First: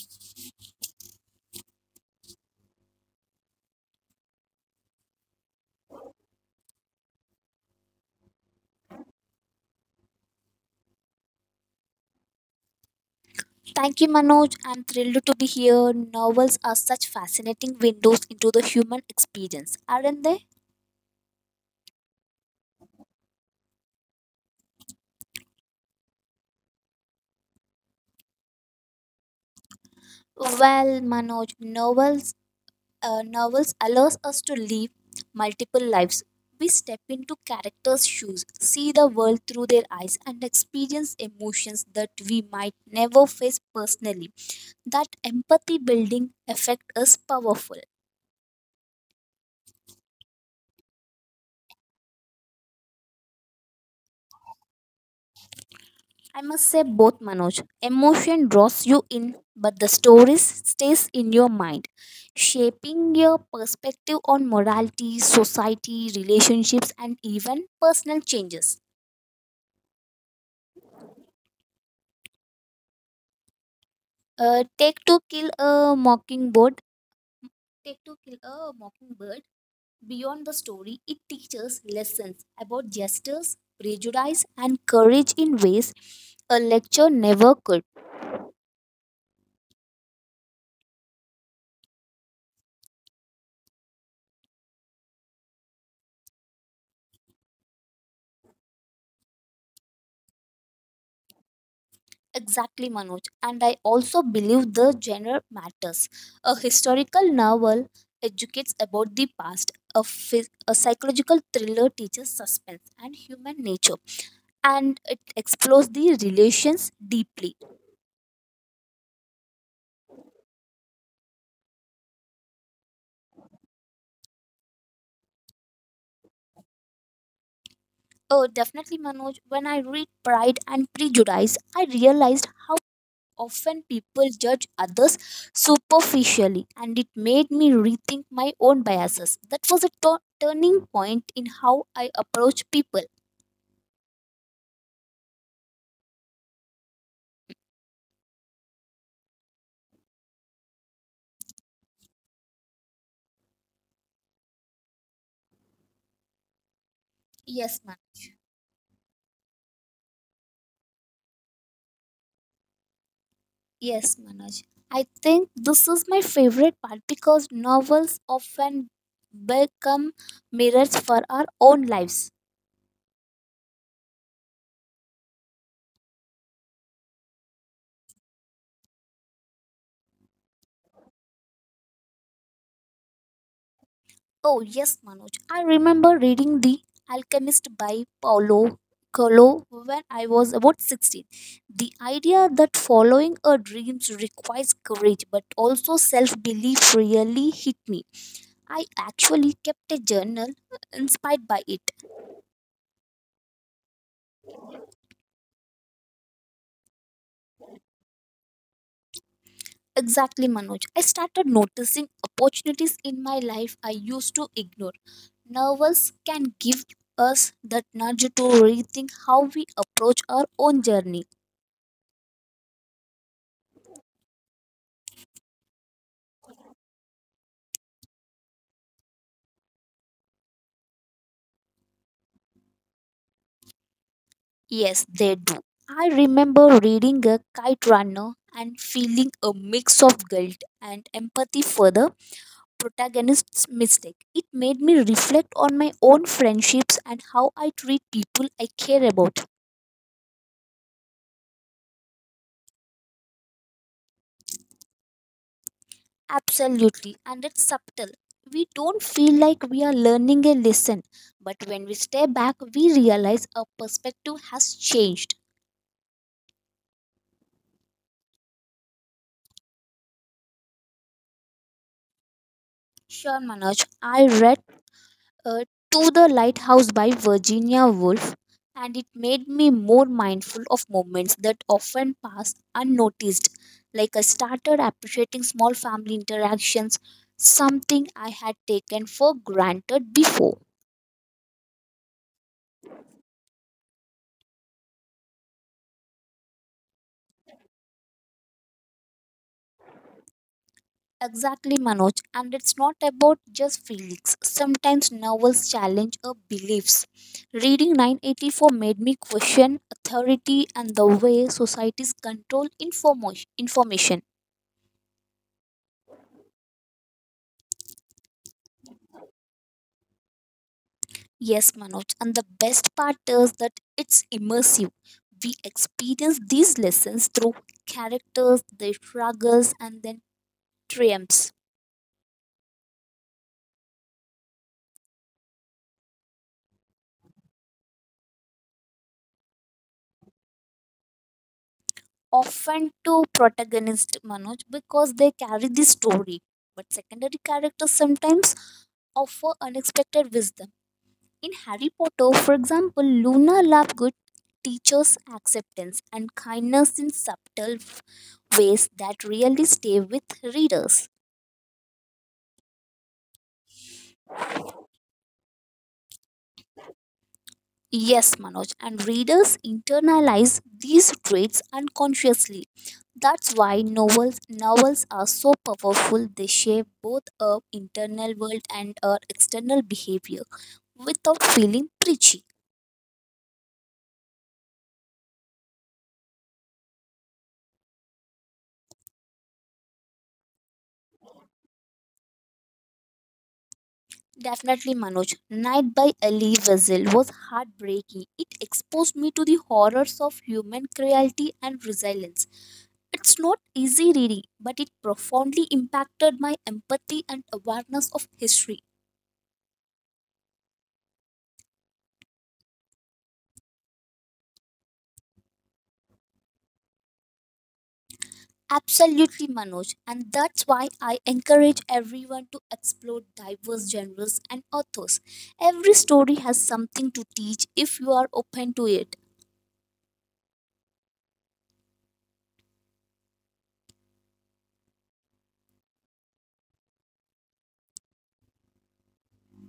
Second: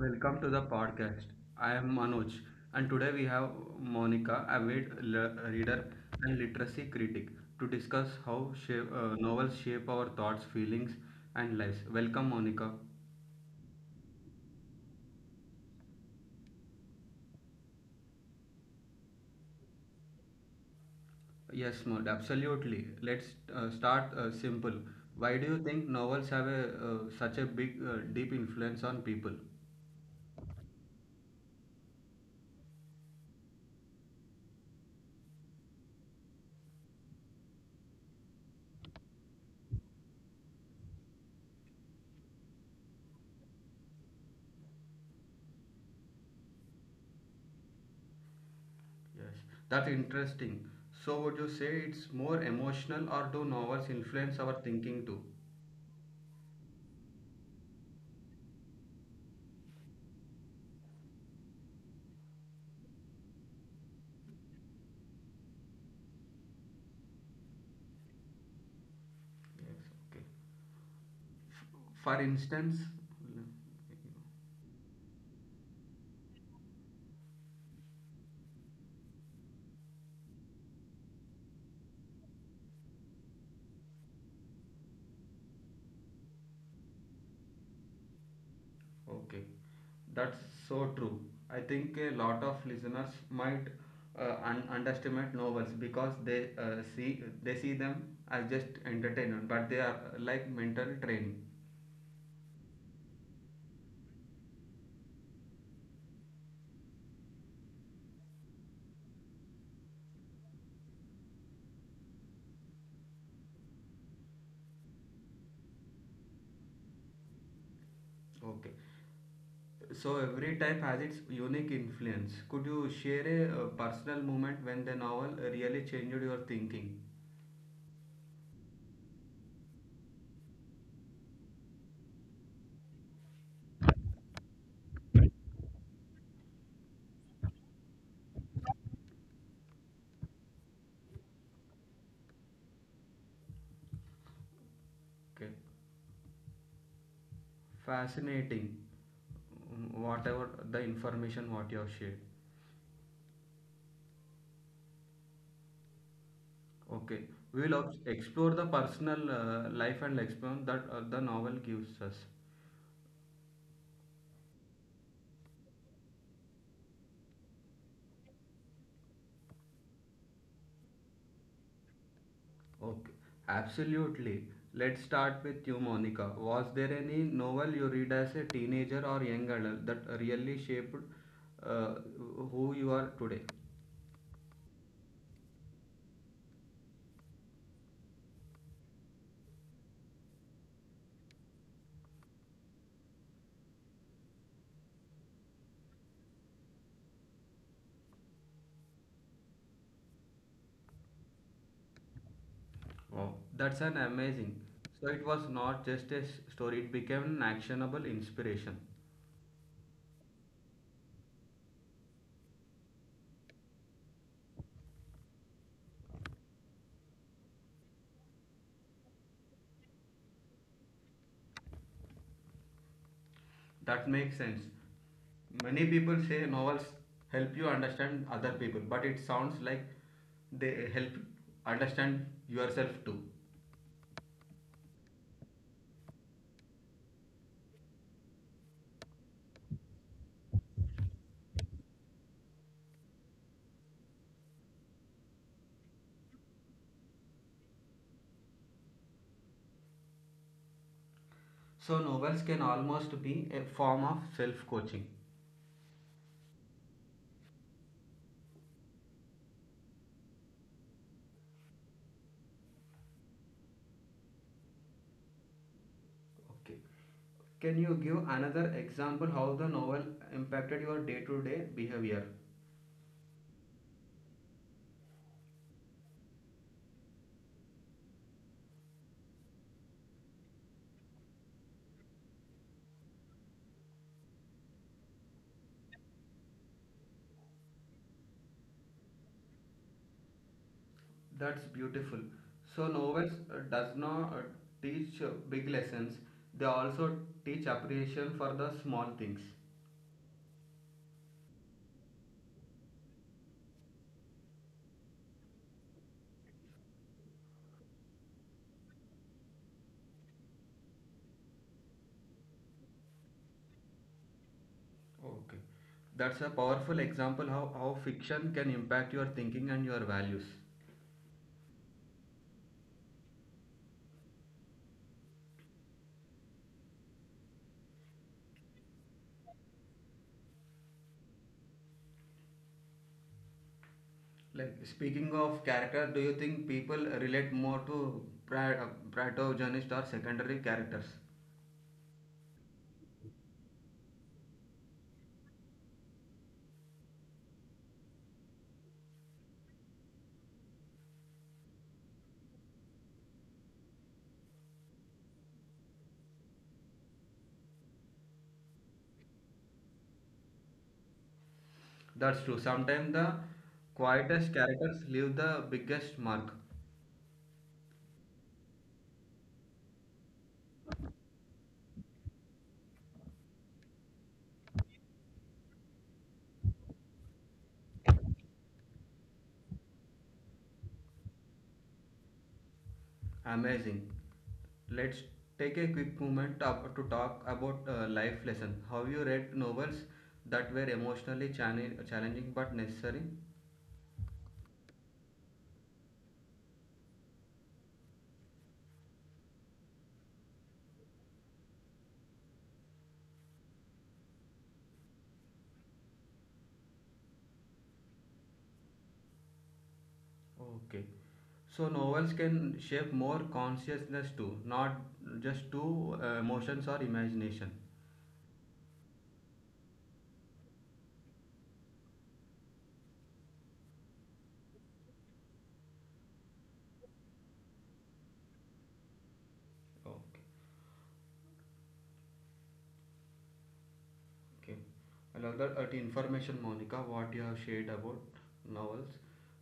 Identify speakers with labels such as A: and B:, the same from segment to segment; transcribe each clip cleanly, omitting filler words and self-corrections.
A: welcome to the podcast. I am Manoj and today we have Monica, avid reader and literacy critic to discuss how novels shape our thoughts, feelings and lives. Welcome Monica.
B: Thank you, Manoj. I'm thrilled to be here. Novels are such fascinating windows into the human experience, aren't they?
A: Yes, Mod, absolutely. Let's start simple. Why do you think novels have such a deep influence on people?
B: Well, Manoj, novels allows us to live multiple lives. We step into characters' shoes, see the world through their eyes, and experience emotions that we might never face personally. That empathy building effect is powerful.
A: Yes, that's interesting. So would you say it's more emotional or do novels influence our thinking too?
B: I must say both, Manoj. Emotion draws you in, but the story stays in your mind, shaping your perspective on morality, society, relationships, and even personal changes.
A: Yes, okay. For instance,
B: Take to kill a mockingbird. Take to kill a mockingbird. Beyond the story, it teaches lessons about justice, prejudice, and courage in ways a lecture never could.
A: okay, that's so true. I think a lot of listeners might underestimate novels because they see them as just entertainment, but they are like mental training.
B: Exactly, Manoj. And I also believe the genre matters. A historical novel educates about the past, a psychological thriller teaches suspense and human nature, and it explores the relations deeply.
A: Okay, so every type has its unique influence. Could you share a personal moment when the novel really changed your thinking?
B: Oh, definitely, Manoj. When I read Pride and Prejudice, I realized how often people judge others superficially, and it made me rethink my own biases. That was a turning point in how I approach people.
A: Okay, fascinating. Whatever the information what you have shared. Okay, we
B: Yes,
A: will
B: man.
A: explore the personal life and experience that the novel gives us.
B: Yes, Manoj. I think this is my favorite part because novels often become mirrors for our own lives.
A: Okay, absolutely. Let's start with you, Monica. Was there any novel you read as a teenager or young adult that really shaped uh, who you are today?
B: Oh, yes, Manoj. I remember reading The Alchemist by Paulo Coelho when I was about 16. The idea that following a dream requires courage but also self belief really hit me. I actually kept a journal inspired by it.
A: Wow, that's an amazing. So it was not just a story; it became an actionable inspiration.
B: Exactly, Manoj. I started noticing opportunities in my life I used to ignore. Novels can give us that nudge to rethink how we approach our own journey.
A: That makes sense. Many people say novels help you understand other people, but it sounds like they help understand yourself too.
B: Yes, they do. I remember reading a kite runner and feeling a mix of guilt and empathy for the protagonist's mistake. It made me reflect on my own friendships and how I treat people I care about.
A: So novels can almost be a form of self-coaching.
B: Absolutely, and it's subtle. We don't feel like we are learning a lesson, but when we step back, we realize our perspective has changed.
A: Okay. Can you give another example how the novel impacted your day-to-day behavior?
B: Sure, Manoj, I read uh, To the Lighthouse by Virginia Woolf, and it made me more mindful of moments that often pass unnoticed. Like I started appreciating small family interactions, something I had taken for granted before.
A: That's beautiful. So novels does not teach big lessons. They also teach appreciation for the small things.
B: Exactly, Manoj. And it's not about just feelings. Sometimes novels challenge our beliefs. Reading 984 made me question authority and the way societies control information.
A: Okay. That's a powerful example how fiction can impact your thinking and your values.
B: Yes, Manoj. And the best part is that it's immersive. We experience these lessons through characters, their struggles, and then triumphs.
A: Like speaking of character, do you think people relate more to pri- uh, protagonist or secondary characters?
B: Often to protagonist Manoj because they carry the story, but secondary characters sometimes offer unexpected wisdom. In Harry Potter, for example, Luna Lovegood teaches acceptance and kindness in subtle ways that really stay with readers.
A: That's true. Sometimes the quietest characters leave the biggest mark.
B: Yes, Manoj, and readers internalize these traits unconsciously. That's why novels are so powerful. They shape both our internal world and our external behavior without feeling preachy.
A: Amazing. Let's take a quick moment up to talk about life lesson. Have you read novels that were emotionally challenging but necessary?
B: Definitely, Manoj. Night by Ali Wessel was heartbreaking. It exposed me to the horrors of human cruelty and resilience. It's not easy reading, but it profoundly impacted my empathy and awareness of history.
A: Okay. So novels can shape more consciousness too, not just to emotions or imagination.
B: Absolutely, Manoj. And that's why I encourage everyone to explore diverse genres and authors. Every story has something to teach if you are open to it.
A: Okay, okay. I love that information, Monica, what you have shared about novels,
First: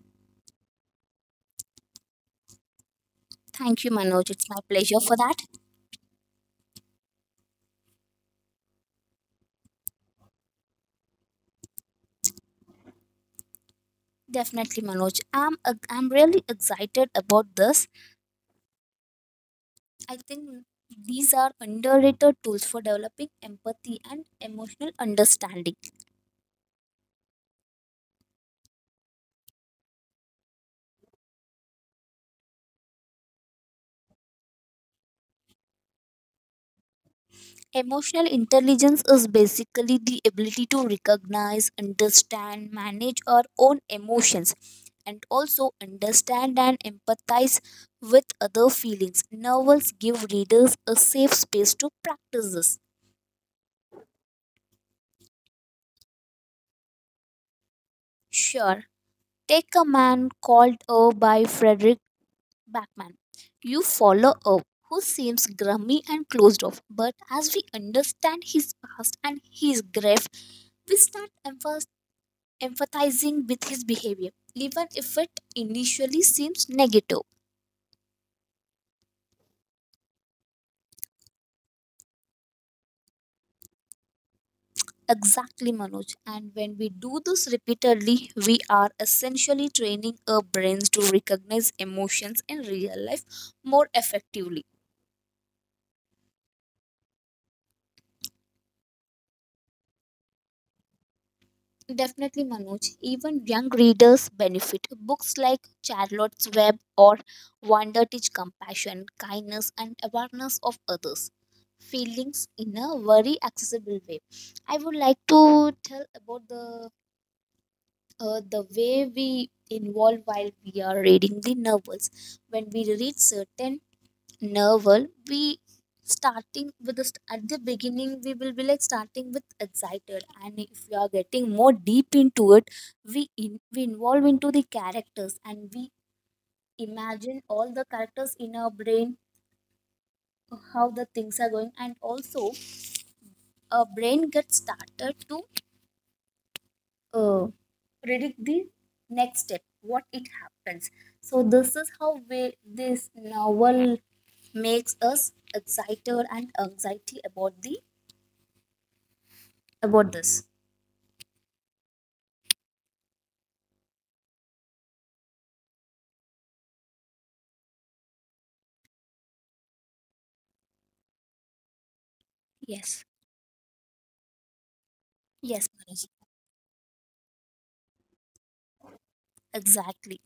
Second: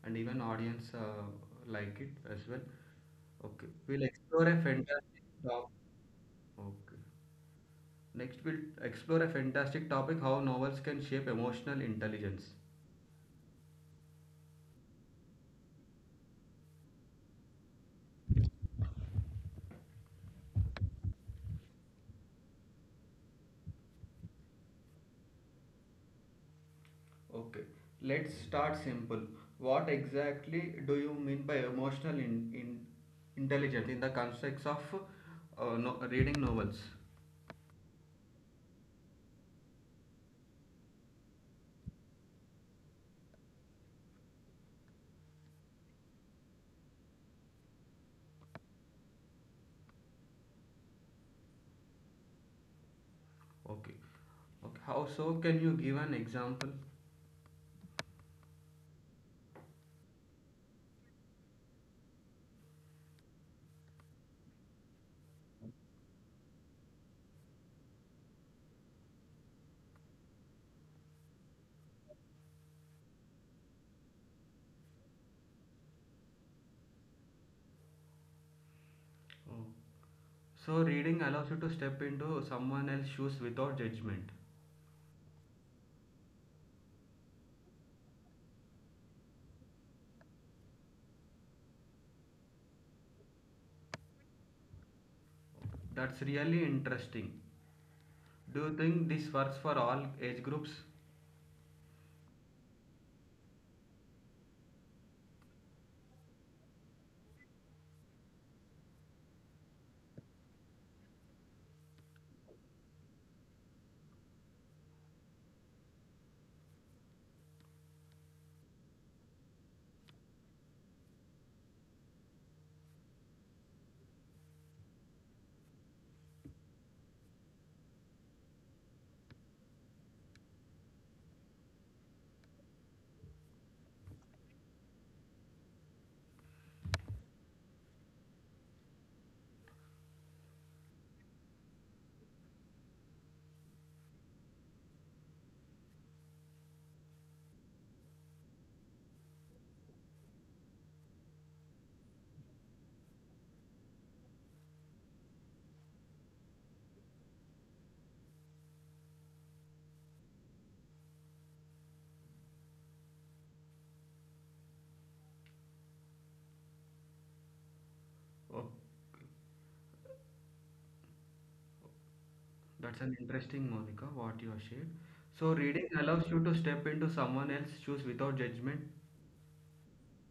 A: and even audience like it as well. Okay,
B: Thank you,
A: we'll
B: Manoj.
A: explore
B: It's
A: a
B: my pleasure for
A: fantastic
B: that.
A: topic. Okay, next we'll explore a fantastic topic: how novels can shape emotional intelligence.
B: Definitely, Manoj. I'm really excited about this. I think these are underrated tools for developing empathy and emotional understanding.
A: Okay, let's start simple. What exactly do you mean by emotional in intelligence in the context of no, reading novels?
B: Emotional intelligence is basically the ability to recognize, understand, manage our own emotions, and also understand and empathize with other feelings. Novels give readers a safe space to practice this.
A: Okay. Okay, how so? Can you give an example?
B: Sure. Take a Man Called Earl by Frederick Batman. You follow up who seems grumpy and closed off, but as we understand his past and his grief, we start empathizing with his behavior, even if it initially seems negative.
A: Oh. So, reading allows you to step into someone else's shoes without judgment.
B: Exactly, Manoj. And when we do this repeatedly, we are essentially training our brains to recognize emotions in real life more effectively.
A: That's really interesting. Do you think this works for all age groups?
B: Definitely, Manoj. Even young readers benefit. Books like Charlotte's Web or Wonder teach compassion, kindness, and awareness of others' feelings in a very accessible way. I would like to tell about the way we involve while we are reading the novels. When we read certain novel we starting with at the beginning we will be like starting with excited, and if we are getting more deep into it we involve into the characters, and we imagine all the characters in our brain how the things are going, and also our brain gets started to uh, predict the next step what it happens, so this is how this novel makes us excited and anxiety about the about this.
A: Okay. That's
B: Yes,
A: an interesting, Monica, what you have shared. So,
B: yes,
A: reading
B: Manoj.
A: allows you to step into someone else's shoes without judgment.
B: Exactly.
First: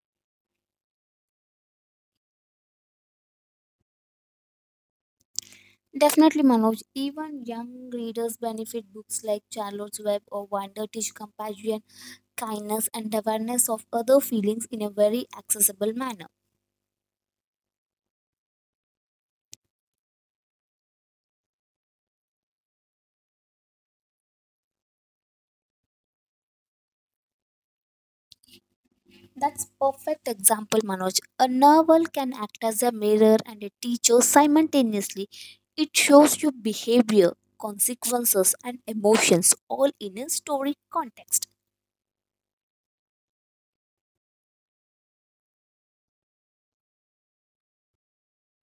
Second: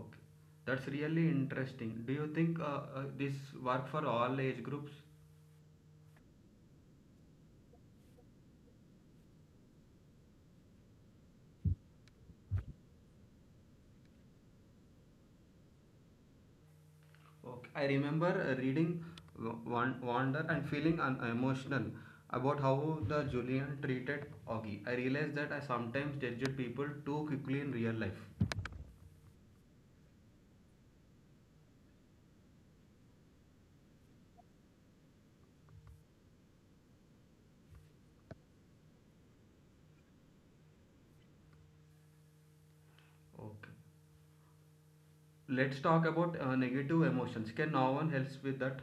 A: Okay, that's really interesting. Do you think this work for all age groups?
B: Definitely, Manoj. Even young readers benefit. Books like Charlotte's Web or Wonder teach compassion, kindness, and awareness of other feelings in a very accessible manner.
A: Okay, I remember reading Wander and feeling emotional about how the Julian treated Augie. I realized that I sometimes judged people too quickly in real life.
B: That's perfect example, Manoj. A novel can act as a mirror and a teacher simultaneously. It shows you behavior, consequences, and emotions all in a story context.
A: Okay, let's talk about negative emotions. Can no one help with that?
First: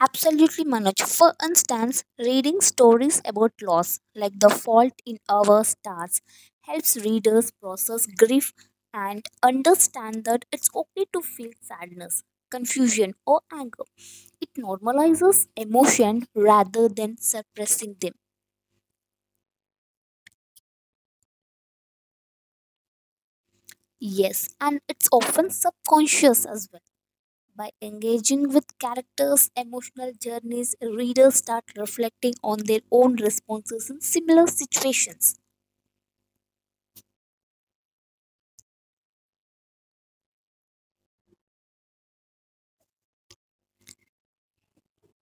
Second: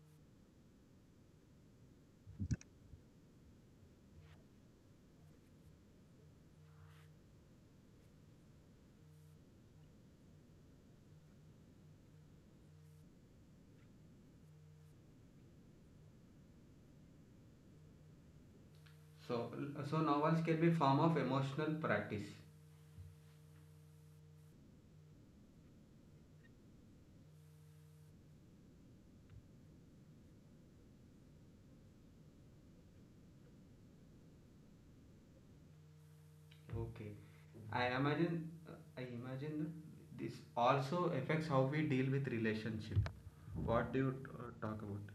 B: Absolutely, Manoj. For instance, reading stories about loss, like The Fault in Our Stars, helps readers process grief and understand that it's okay to feel sadness, confusion, or anger. It normalizes emotion rather than suppressing them.
A: So, so novels can be a form of emotional practice.
B: Yes, and it's often subconscious as well. By engaging with characters' emotional journeys, readers start reflecting on their own responses in similar situations.
A: Okay, I imagine, I imagine this also affects how we deal with relationship. What do you talk about?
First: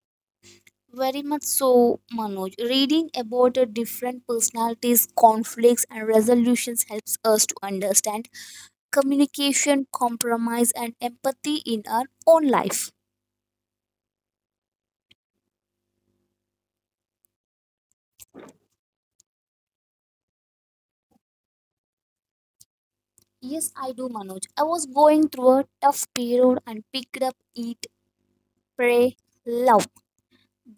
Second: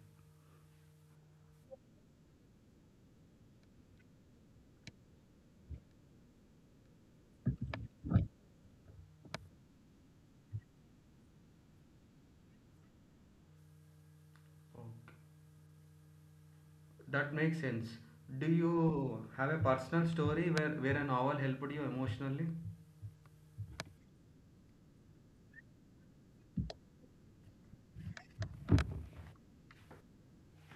B: Very much so, Manoj. Reading about the different personalities, conflicts, and resolutions helps us to understand communication, compromise, and empathy in our own life.
A: Okay. That makes sense. Do you have a personal story where a novel helped you emotionally?
B: Yes, I do, Manoj. I was going through a tough period and picked up Eat, Pray, Love.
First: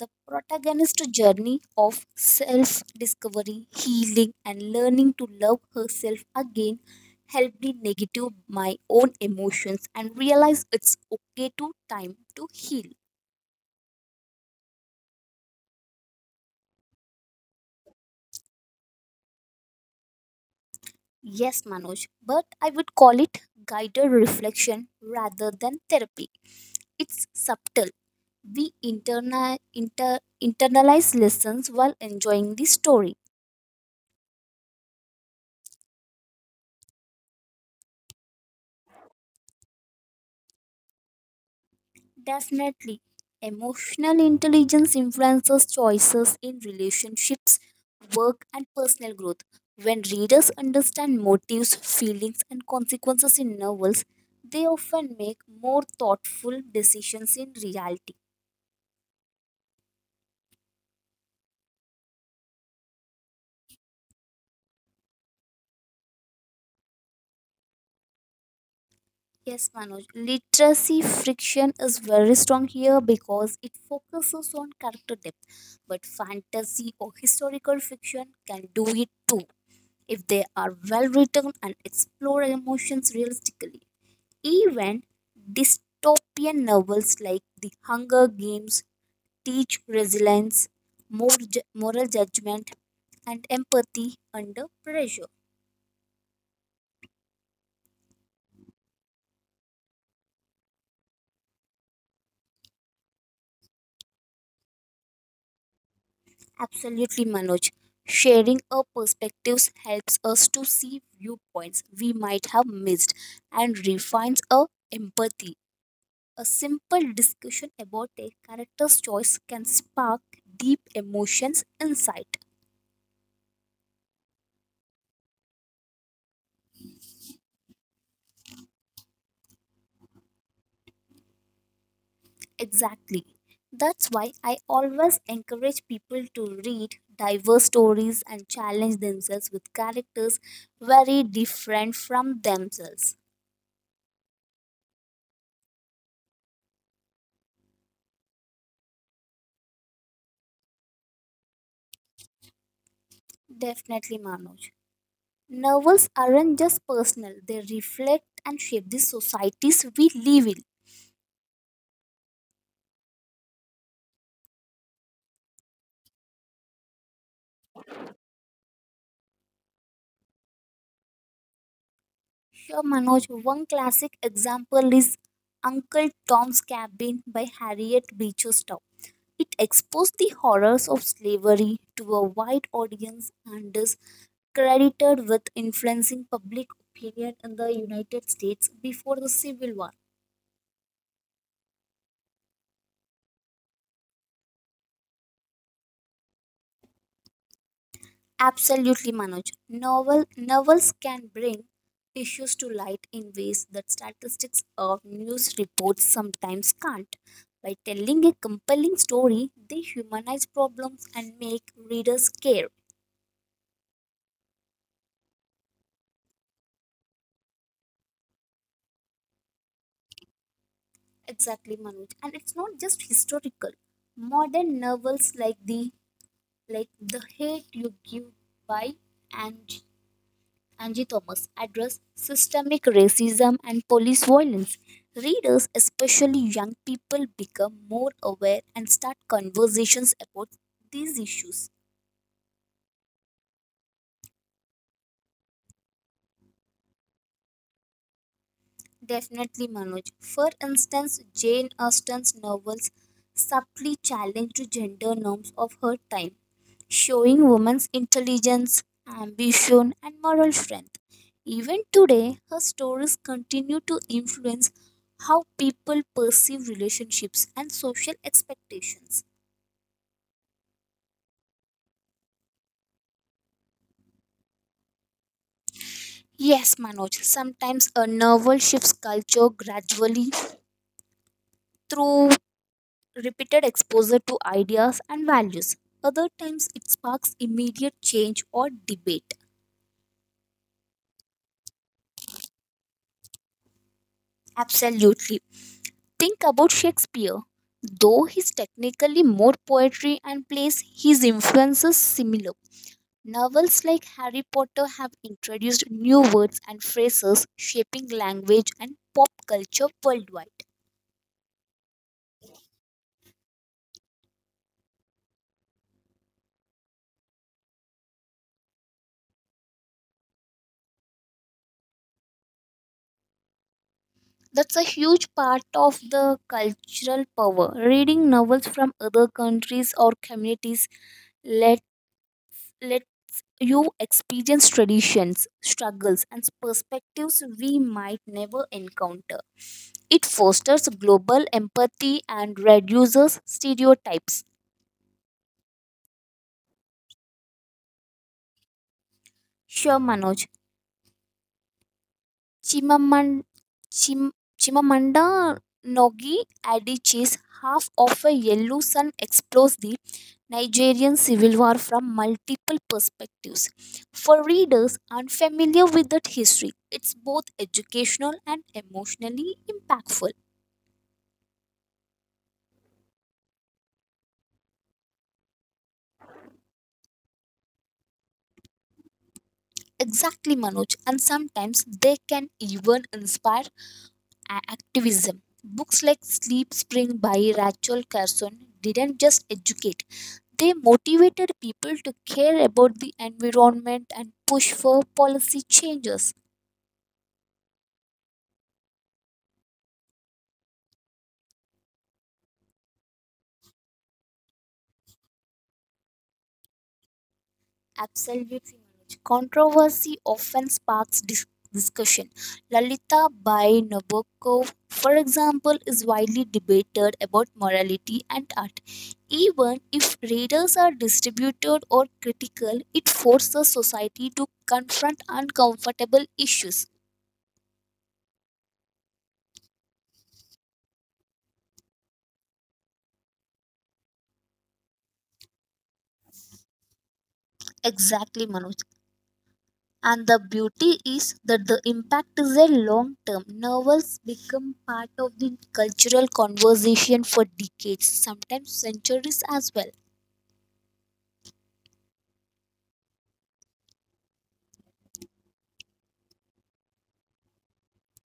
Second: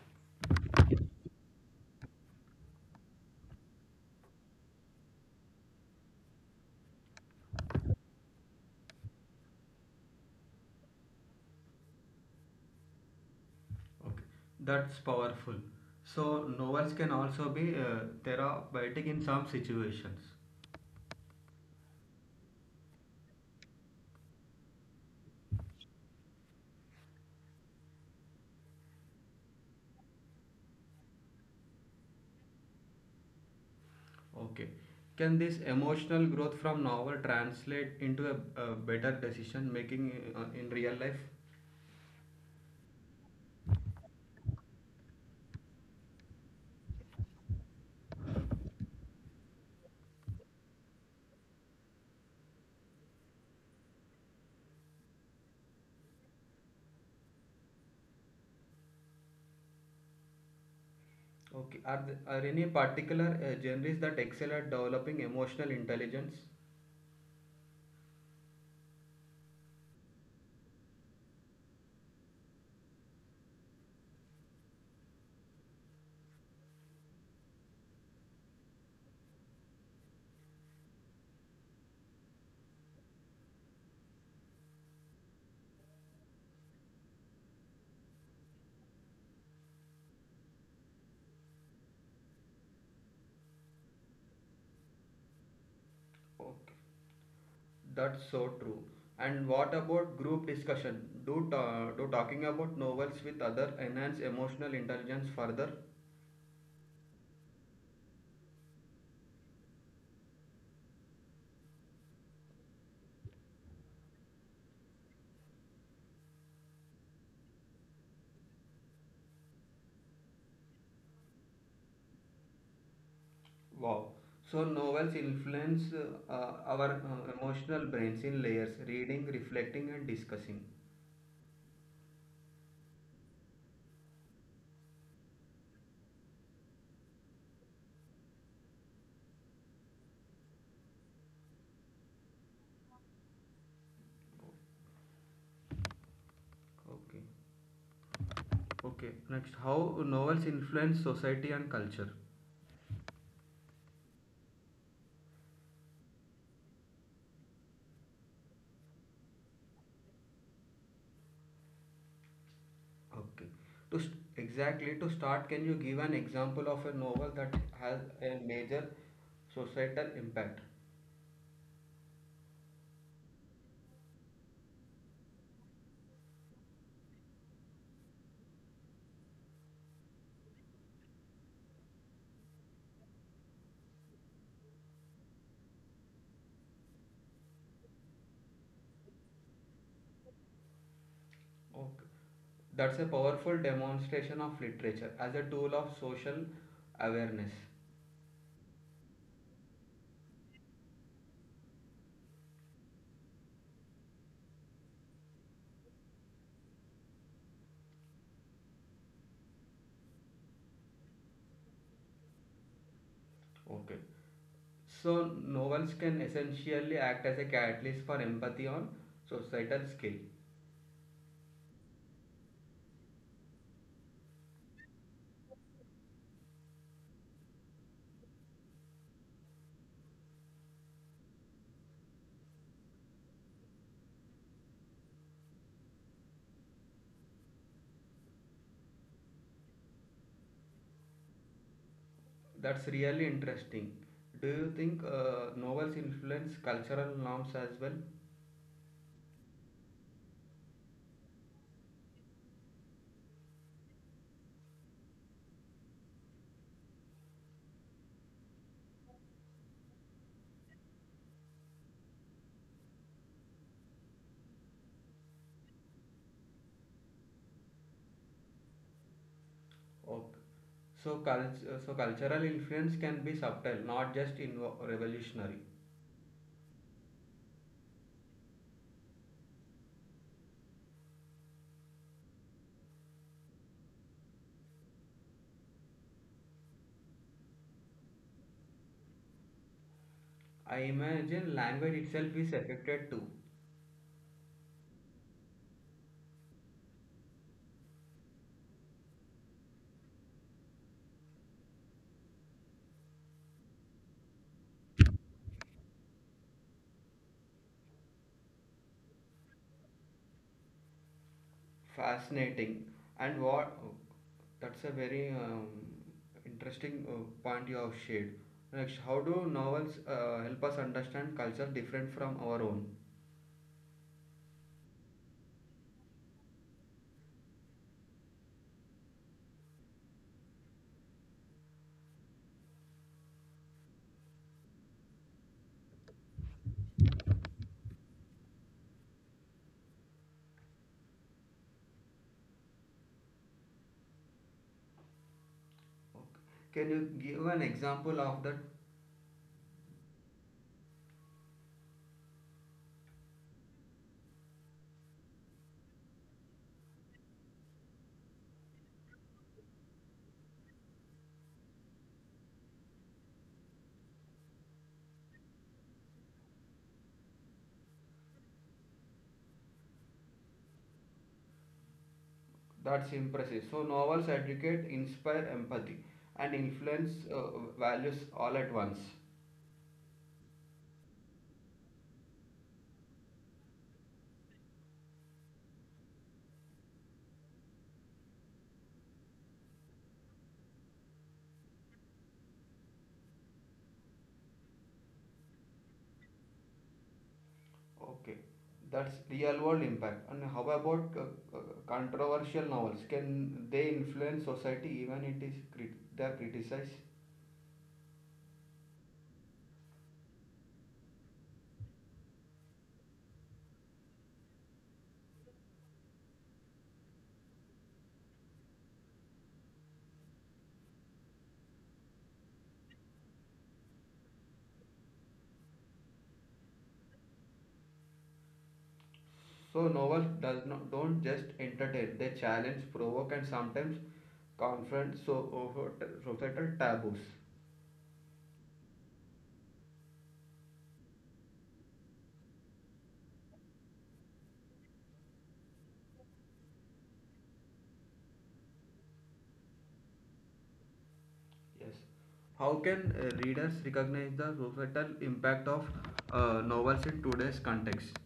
B: The protagonist's journey of self discovery, healing, and learning to love herself again helped me negative my own emotions and realize it's okay to time to heal.
A: Okay, that's powerful. So novels can also be therapeutic in some situations.
B: Yes, Manoj, but I would call it guided reflection rather than therapy. It's subtle. We internalize lessons while enjoying the story.
A: Okay. Can this emotional growth from novel translate into a better decision making in real life?
B: Definitely. Emotional intelligence influences choices in relationships, work, and personal growth. When readers understand motives, feelings, and consequences in novels, they often make more thoughtful decisions in reality.
A: Okay. Are there, are any particular genres that excel at developing emotional intelligence?
B: Yes, Manoj. Literacy friction is very strong here because it focuses on character depth, but fantasy or historical fiction can do it too. If they are well written and explore emotions realistically. Even dystopian novels like The Hunger Games teach resilience, moral judgment, and empathy under pressure.
A: Okay. That's so true. And what about group discussion? Do talking about novels with other enhance emotional intelligence further?
B: Absolutely, Manoj. Sharing our perspectives helps us to see viewpoints we might have missed and refines our empathy. A simple discussion about a character's choice can spark deep emotions insight.
A: Wow. So novels influence our emotional brains in layers, reading, reflecting, and discussing.
B: Exactly. That's why I always encourage people to read diverse stories and challenge themselves with characters very different from themselves.
A: Okay. Okay, next, how novels influence society and culture?
B: Definitely, Manoj. Novels aren't just personal, they reflect and shape the societies we live in.
A: Okay. Exactly to start, can you give an example of a novel that has a major societal impact?
B: Sure, Manoj. One classic example is Uncle Tom's Cabin by Harriet Beecher Stowe. It exposed the horrors of slavery to a wide audience and is credited with influencing public opinion in the United States before the Civil War.
A: Okay. That's a powerful demonstration of literature as a tool of social awareness.
B: Absolutely, Manoj. Novels can bring issues to light in ways that statistics or news reports sometimes can't. By telling a compelling story, they humanize problems and make readers care.
A: Okay. So novels can essentially act as a catalyst for empathy on societal scale.
B: Exactly, Manoj. And it's not just historical. Modern novels like The Hate You Give by and Angie Thomas address systemic racism and police violence. Readers, especially young people, become more aware and start conversations about these issues.
A: That's really interesting. Do you think novels influence cultural norms as well?
B: Definitely, Manoj. For instance, Jane Austen's novels subtly challenged gender norms of her time, showing women's intelligence, ambition, and moral strength. Even today, her stories continue to influence how people perceive relationships and social expectations.
A: Okay. So cultural influence can be subtle, not just revolutionary.
B: Yes, Manoj, sometimes a novel shifts culture gradually through repeated exposure to ideas and values. Other times, it sparks immediate change or debate.
A: I imagine language itself is affected too.
B: Absolutely. Think about Shakespeare. Though he's technically more poetry and plays, his influence is similar. Novels like Harry Potter have introduced new words and phrases, shaping language and pop culture worldwide.
A: Fascinating. And what? Oh, that's a very interesting point you have shared. Next, how do novels help us understand culture different from our own?
B: That's a huge part of the cultural power. Reading novels from other countries or communities let you experience traditions, struggles, and perspectives we might never encounter. It fosters global empathy and reduces stereotypes.
A: Okay. Can you give an example of that?
B: Sure, Manoj. Chimaman, Chim, Chimamanda Ngozi Adichie's Half of a Yellow Sun explores the Nigerian civil war from multiple perspectives. For readers unfamiliar with that history, it's both educational and emotionally impactful.
A: That's impressive. So novels educate, inspire empathy, and influence values all at once.
B: Exactly, Manoj. And sometimes they can even inspire activism. Books like Sleep Spring by Rachel Carson didn't just educate, they motivated people to care about the environment and push for policy changes.
A: Okay, that's real world impact. And how about controversial novels? Can they influence society even it is they are criticized?
B: Absolutely, Manoj. Controversy often sparks discussion. Lalita by Nabokov, for example, is widely debated about morality and art. Even if readers are distributed or critical, it forces society to confront uncomfortable issues.
A: So novels does not don't just entertain. They challenge, provoke, and sometimes confront so societal taboos.
B: Exactly, Manoj. And the beauty is that the impact is a long term. Novels become part of the cultural conversation for decades, sometimes centuries as well.
A: Yes. How can readers recognize the societal impact of novels in today's context?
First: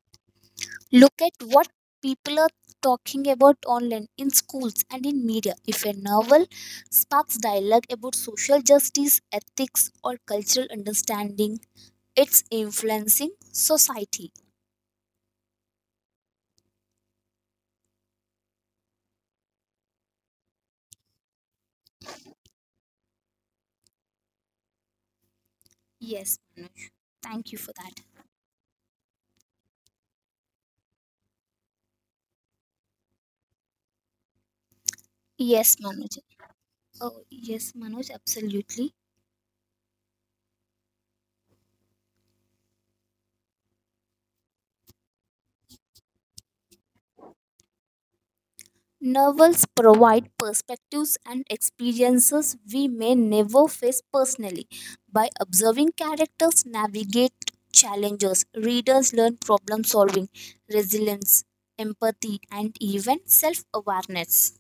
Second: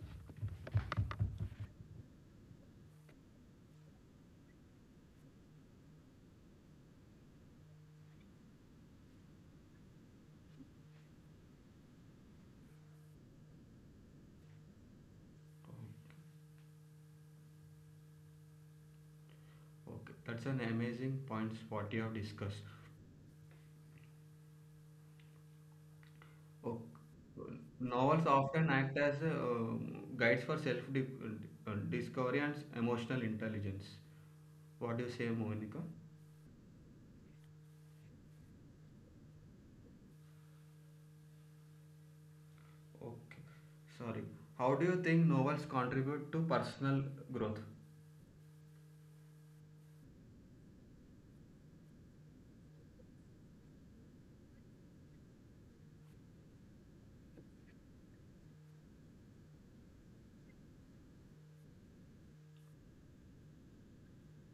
B: Look at what people are talking about online, in schools, and in media. If a novel sparks dialogue about social justice, ethics, or cultural understanding, it's influencing society.
A: Okay, that's an amazing point what you have discussed.
B: Yes, Manoj.
A: Okay.
B: Thank you for that.
A: Novels often act as guides for self-discovery and emotional intelligence. What do you say,
B: Yes,
A: Monica?
B: Manoj. Oh, yes, Manoj, absolutely.
A: Okay, sorry. How do you think novels contribute to personal growth?
B: Novels provide perspectives and experiences we may never face personally. By observing characters navigate challenges, readers learn problem solving, resilience, empathy, and even self awareness.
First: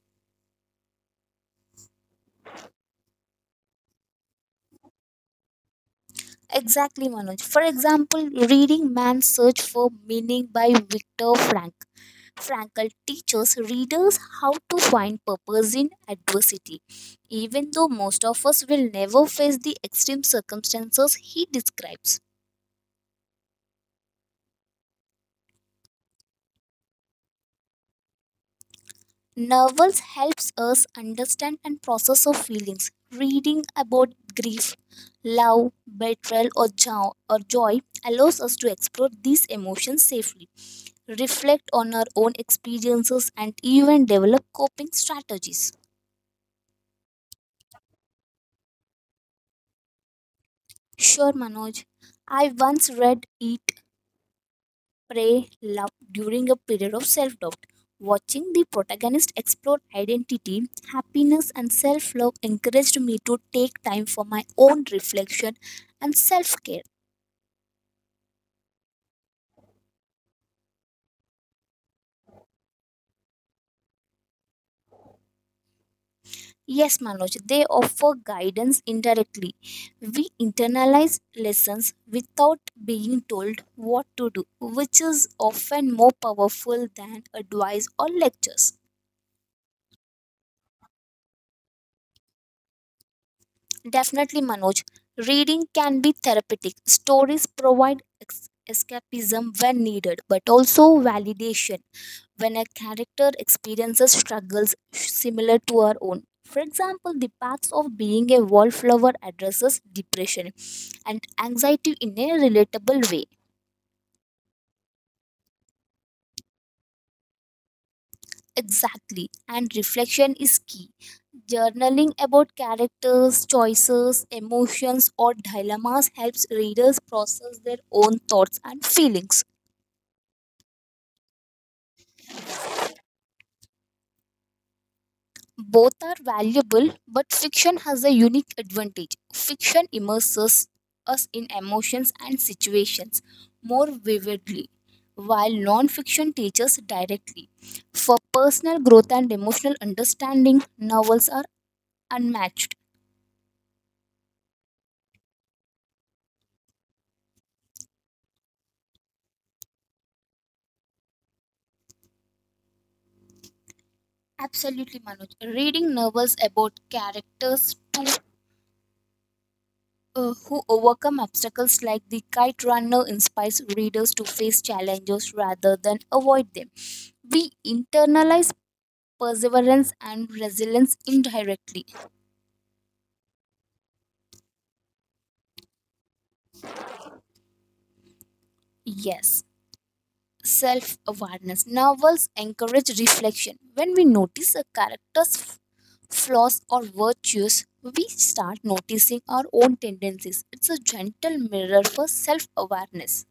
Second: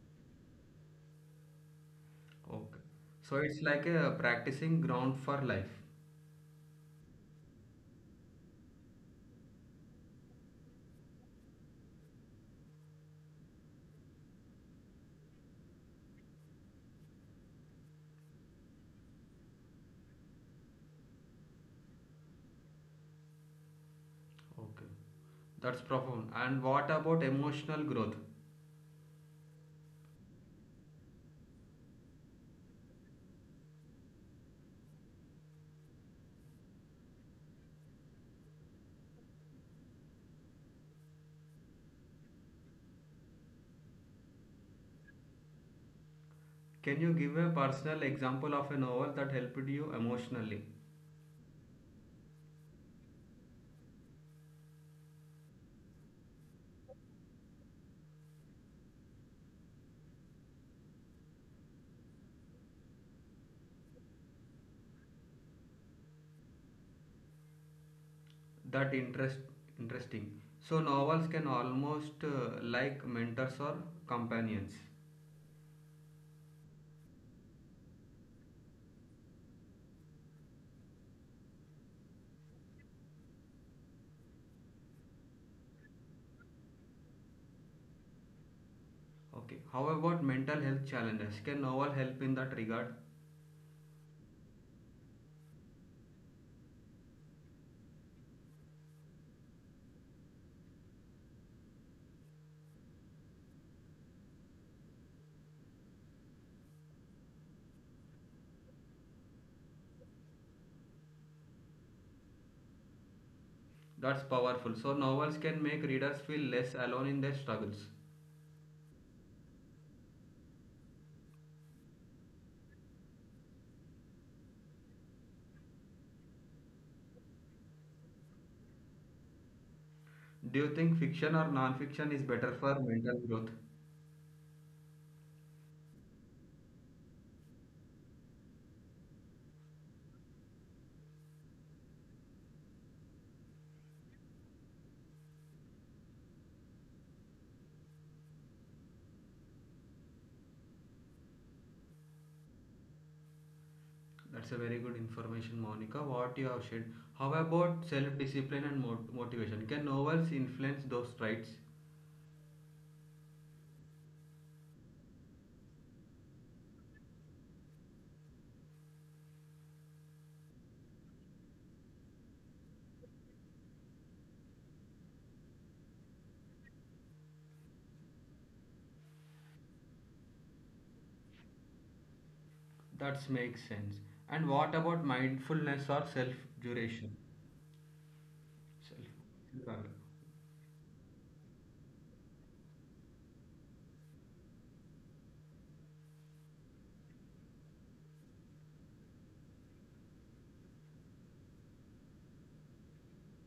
A: Okay, so it's like a practicing ground for life.
B: Exactly, Manoj. For example, reading Man's Search for Meaning by Viktor Frankl teaches readers how to find purpose in adversity. Even though most of us will never face the extreme circumstances he describes,
A: Okay, that's profound. And what about emotional growth?
B: novels helps us understand and process our feelings. Reading about grief, love, betrayal, or or joy allows us to explore these emotions safely, reflect on our own experiences, and even develop coping strategies.
A: Can you give a personal example of a novel that helped you emotionally?
B: Sure, Manoj. I once read it prey love during a period of self doubt. Watching the protagonist explore identity, happiness, and self love encouraged me to take time for my own reflection and self care.
A: That interest interesting. So novels can almost like mentors or companions.
B: Yes, Manoj, they offer guidance indirectly. We internalize lessons without being told what to do, which is often more powerful than advice or lectures.
A: Okay. How about mental health challenges? Can novel help in that regard?
B: Definitely, Manoj. Reading can be therapeutic. Stories provide escapism when needed, but also validation when a character experiences struggles similar to our own. For example, the paths of being a wallflower addresses depression and anxiety in a relatable way.
A: That's powerful. So novels can make readers feel less alone in their struggles.
B: Exactly, and reflection is key. Journaling about characters, choices, emotions, or dilemmas helps readers process their own thoughts and feelings.
A: Do you think fiction or non-fiction is better for mental growth?
B: Both are valuable, but fiction has a unique advantage. Fiction immerses us in emotions and situations more vividly, while non fiction teaches directly. For personal growth and emotional understanding, novels are unmatched.
A: That's a very good information, Monica. What you have said. How about self-discipline and motivation? Can novels influence those traits?
B: Absolutely, Manoj. Reading novels about to, who overcome obstacles like the kite runner inspires readers to face challenges rather than avoid them. We internalize perseverance and resilience indirectly.
A: That makes sense. And what about mindfulness or self-duration? Self.
B: Yes. Self awareness. Novels encourage reflection. When we notice a flaws or virtues, we start noticing our own tendencies. It's a gentle mirror for self awareness.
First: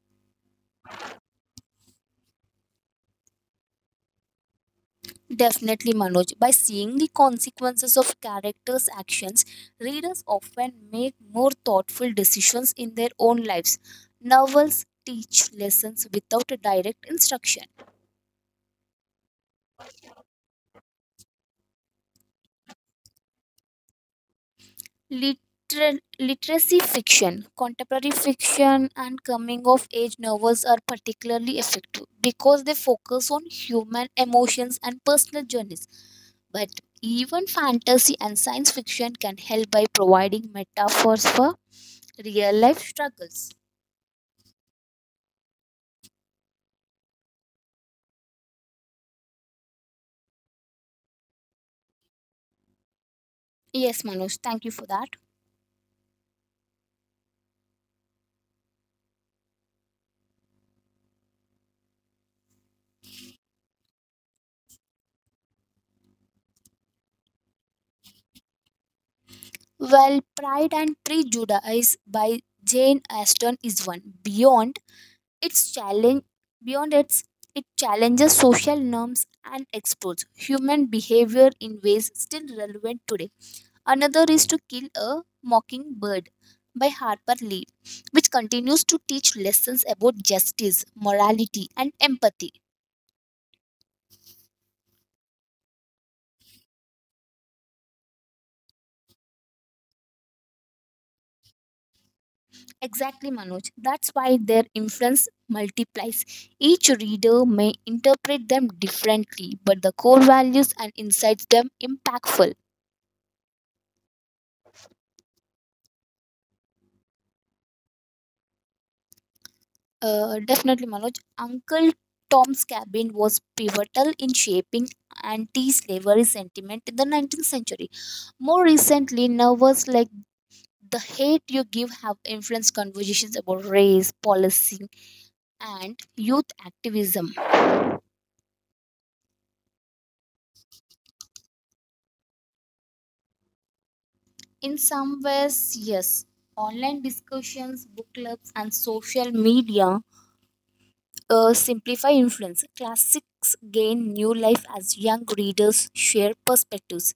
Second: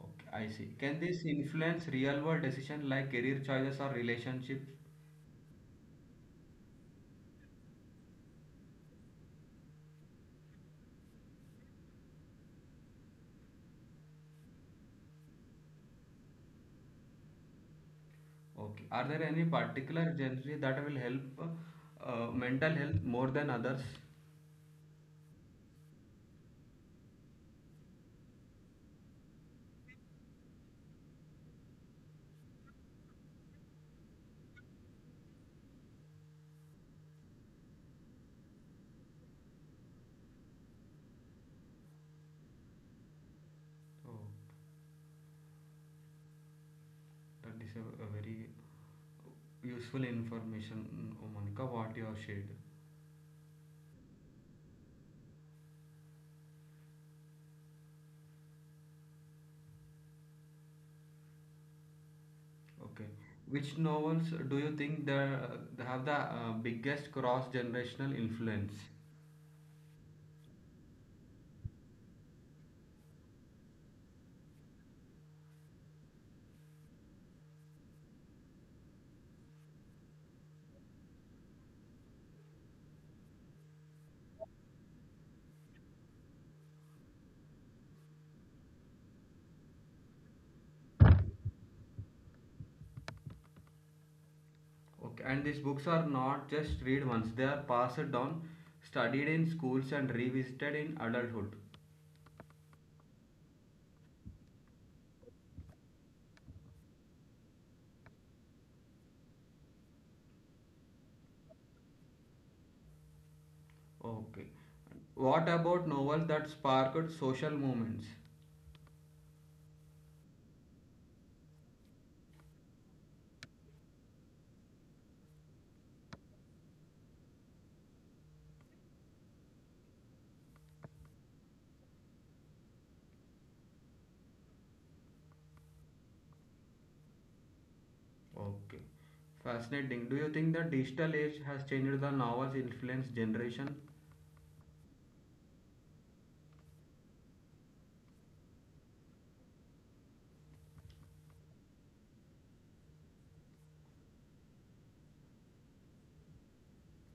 A: Okay, I see. Can this influence real-world decision like career choices or relationships?
B: Definitely, Manoj. By seeing the consequences of characters' actions, readers often make more thoughtful decisions in their own lives. Novels teach lessons without a direct instruction.
A: Okay. Are there any particular genre that will help mental health more than others?
B: Literacy fiction, contemporary fiction, and coming of age novels are particularly effective because they focus on human emotions and personal journeys. But even fantasy and science fiction can help by providing metaphors for real life struggles.
A: Oh, that is a very useful information, oh Monica, what you have shared.
B: Yes, Manoj, thank you for that.
A: Okay. Which novels do you think they have the biggest cross-generational influence?
B: Well, Pride and Prejudice by Jane Austen is one. Its challenge, beyond its it challenges social norms and explores human behavior in ways still relevant today. Another is to kill a mockingbird by Harper Lee, which continues to teach lessons about justice, morality, and empathy.
A: Okay. And these books are not just read once; they are passed down, studied in schools, and revisited in adulthood.
B: Exactly, Manoj. That's why their influence multiplies. Each reader may interpret them differently, but the core values and insights them impactful.
A: Okay. What about novels that sparked social movements?
B: Definitely, Manoj. Uncle Tom's Cabin was pivotal in shaping anti-slavery sentiment in the 19th century. More recently, novels like The Hate You Give have influenced conversations about race, policy, and youth activism.
A: Okay. Fascinating. Do you think the digital age has changed the novel's influence generation?
B: In some ways, yes. Online discussions, book clubs, and social media simplify influence. Classics gain new life as young readers share perspectives.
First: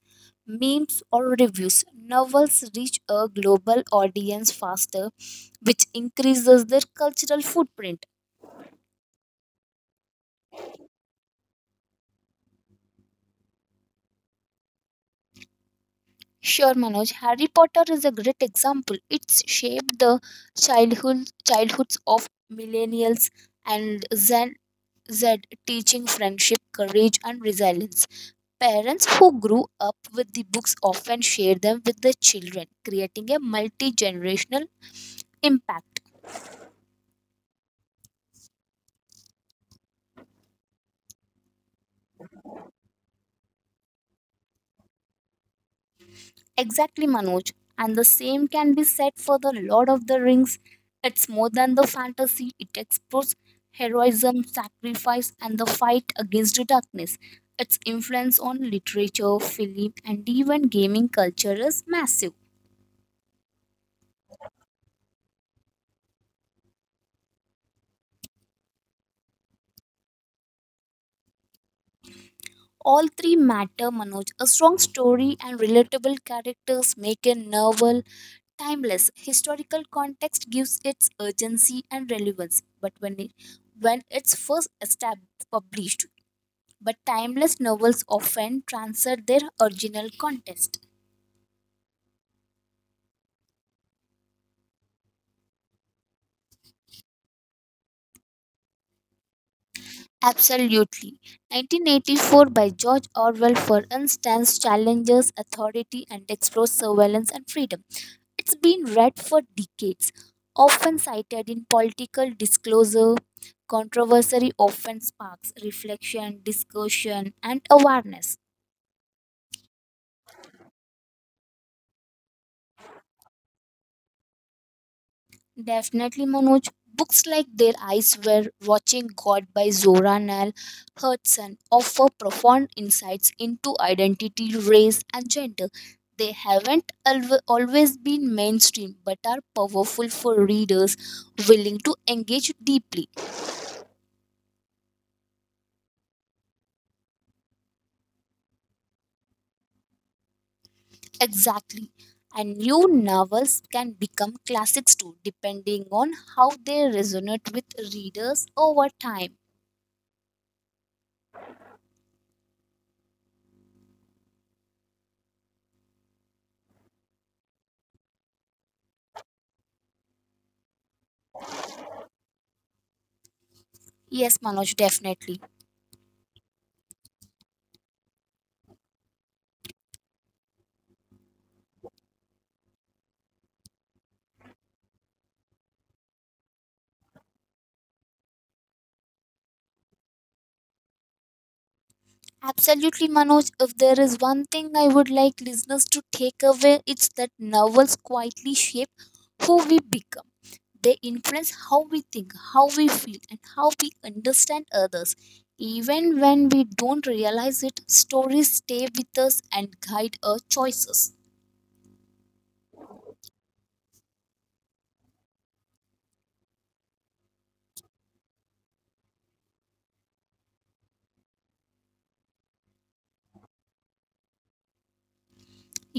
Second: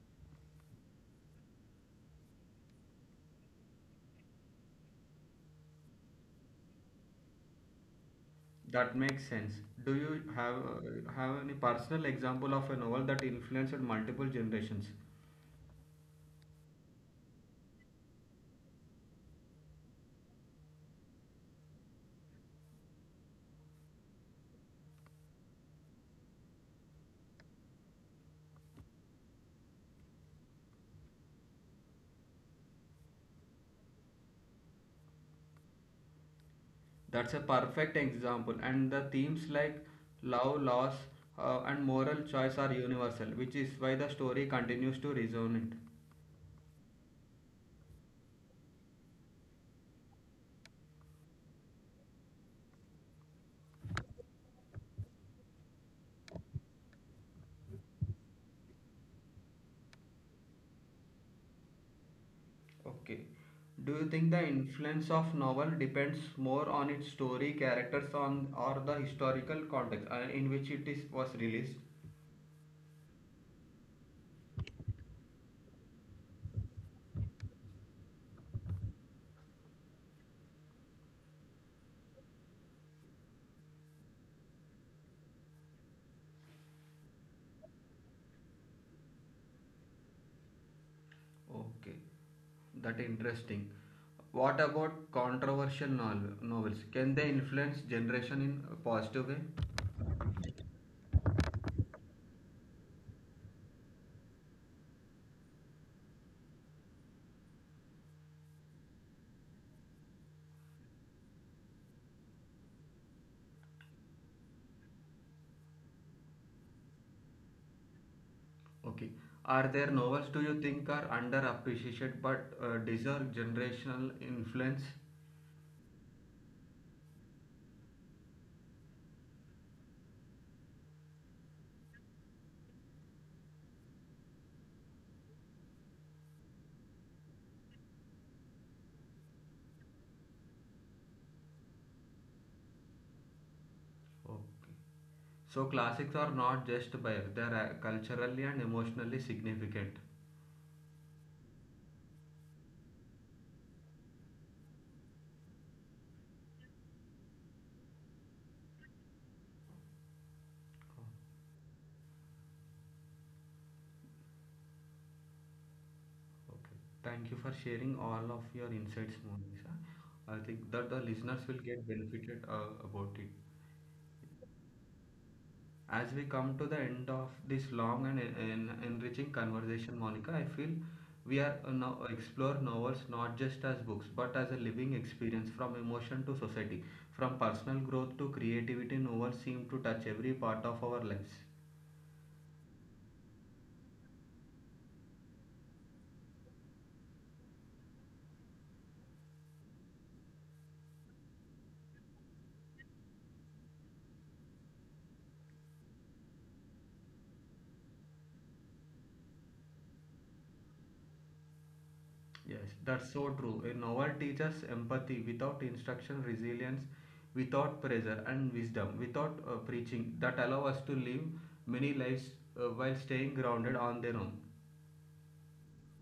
B: Memes or reviews, novels reach a global audience faster, which increases their cultural footprint.
A: That makes sense. Do you have any personal example of a novel that influenced multiple generations?
B: Sure, Manoj, Harry Potter is a great example. It's shaped the childhoods of millennials and Gen Z. Teaching friendship, courage, and resilience. Parents who grew up with the books often share them with their children, creating a multi generational impact.
A: That's a perfect example, and the themes like love, loss, and moral choice are universal, which is why the story continues to resonate.
B: Exactly, Manoj. And the same can be said for The Lord of the Rings. It's more than the fantasy, it explores heroism, sacrifice, and the fight against the darkness. Its influence on literature, film, and even gaming culture is massive.
A: Okay. Do you think the influence of novel depends more on its story, characters, on or the historical context in which it is was released?
B: All three matter, Manoj. A strong story and relatable characters make a novel timeless. Historical context gives its urgency and relevance. But when it, when it's first established, published, but timeless novels often transcend their original context.
A: Okay, that interesting. What about novels? Can they influence generation in a positive way?
B: Absolutely. 1984 by George Orwell, for instance, challenges authority and explores surveillance and freedom. It's been read for decades, often cited in political disclosure. Controversy often sparks reflection, discussion, and awareness.
A: Okay, are there novels do you think are underappreciated but deserve generational influence?
B: Definitely, Manoj. Books like Their Eyes Were Watching God by Zora Neale Hurston offer profound insights into identity, race, and gender. They haven't always been mainstream but are powerful for readers willing to engage deeply.
A: Okay, so classics are not just bio; they are culturally and emotionally significant.
B: Exactly. And new novels can become classics too, depending on how they resonate with readers over time.
A: Oh, okay, thank you for sharing all of your insights, Monica. I think that the listeners will get benefited about it.
B: Yes, Manoj, definitely.
A: As we come to the end of this long and enriching conversation, Monica, I feel we are now explore novels not just as books but as a living experience from emotion to society, from personal growth to creativity. Novels seem to touch every part of our lives.
B: Absolutely, Manoj. If there is one thing I would like listeners to take away, it's that novels quietly shape who we become. They influence how we think, how we feel, and how we understand others. Even when we don't realize it, stories stay with us and guide our choices.
A: Yes, that's so true. A novel teaches empathy without instruction, resilience without pressure, and wisdom without preaching that allow us to live many lives while staying grounded on their own.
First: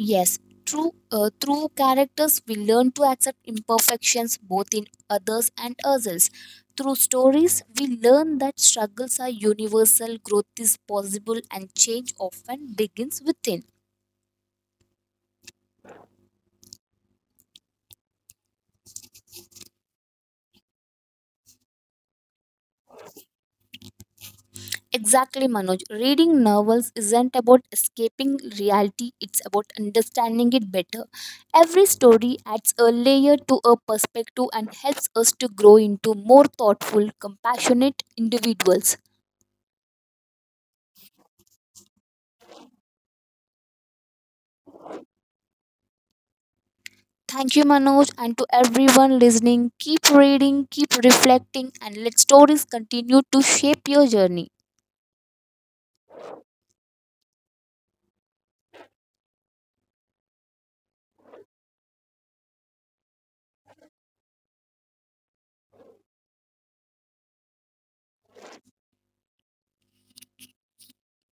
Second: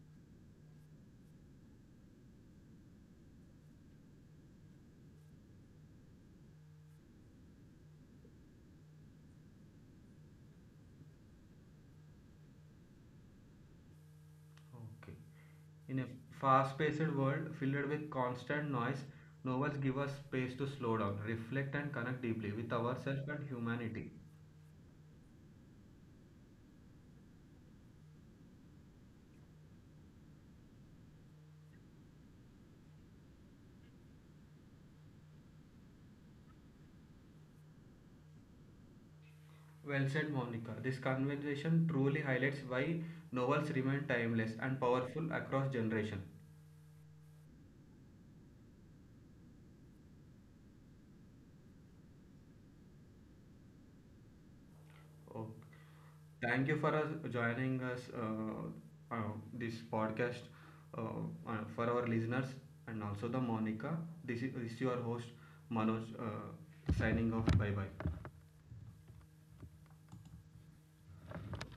B: Yes, true. Through characters, we learn to accept imperfections both in others and ourselves. Through stories, we learn that struggles are universal, growth is possible, and change often begins within.
A: Okay. In a fast paced world filled with constant noise, novels give us space to slow down, reflect, and connect deeply with ourselves and humanity.
B: Exactly, Manoj. Reading novels isn't about escaping reality, it's about understanding it better. Every story adds a layer to a perspective and helps us to grow into more thoughtful, compassionate individuals.
A: Well said, Monica. This conversation truly highlights why novels remain timeless and powerful across generations.
B: Thank you, Manoj, and to everyone listening. Keep reading, keep reflecting, and let stories continue to shape your journey.
A: Okay. Thank you for us joining us uh, this podcast uh, for our listeners and also the Monica. This is your host Manoj signing off. Bye bye.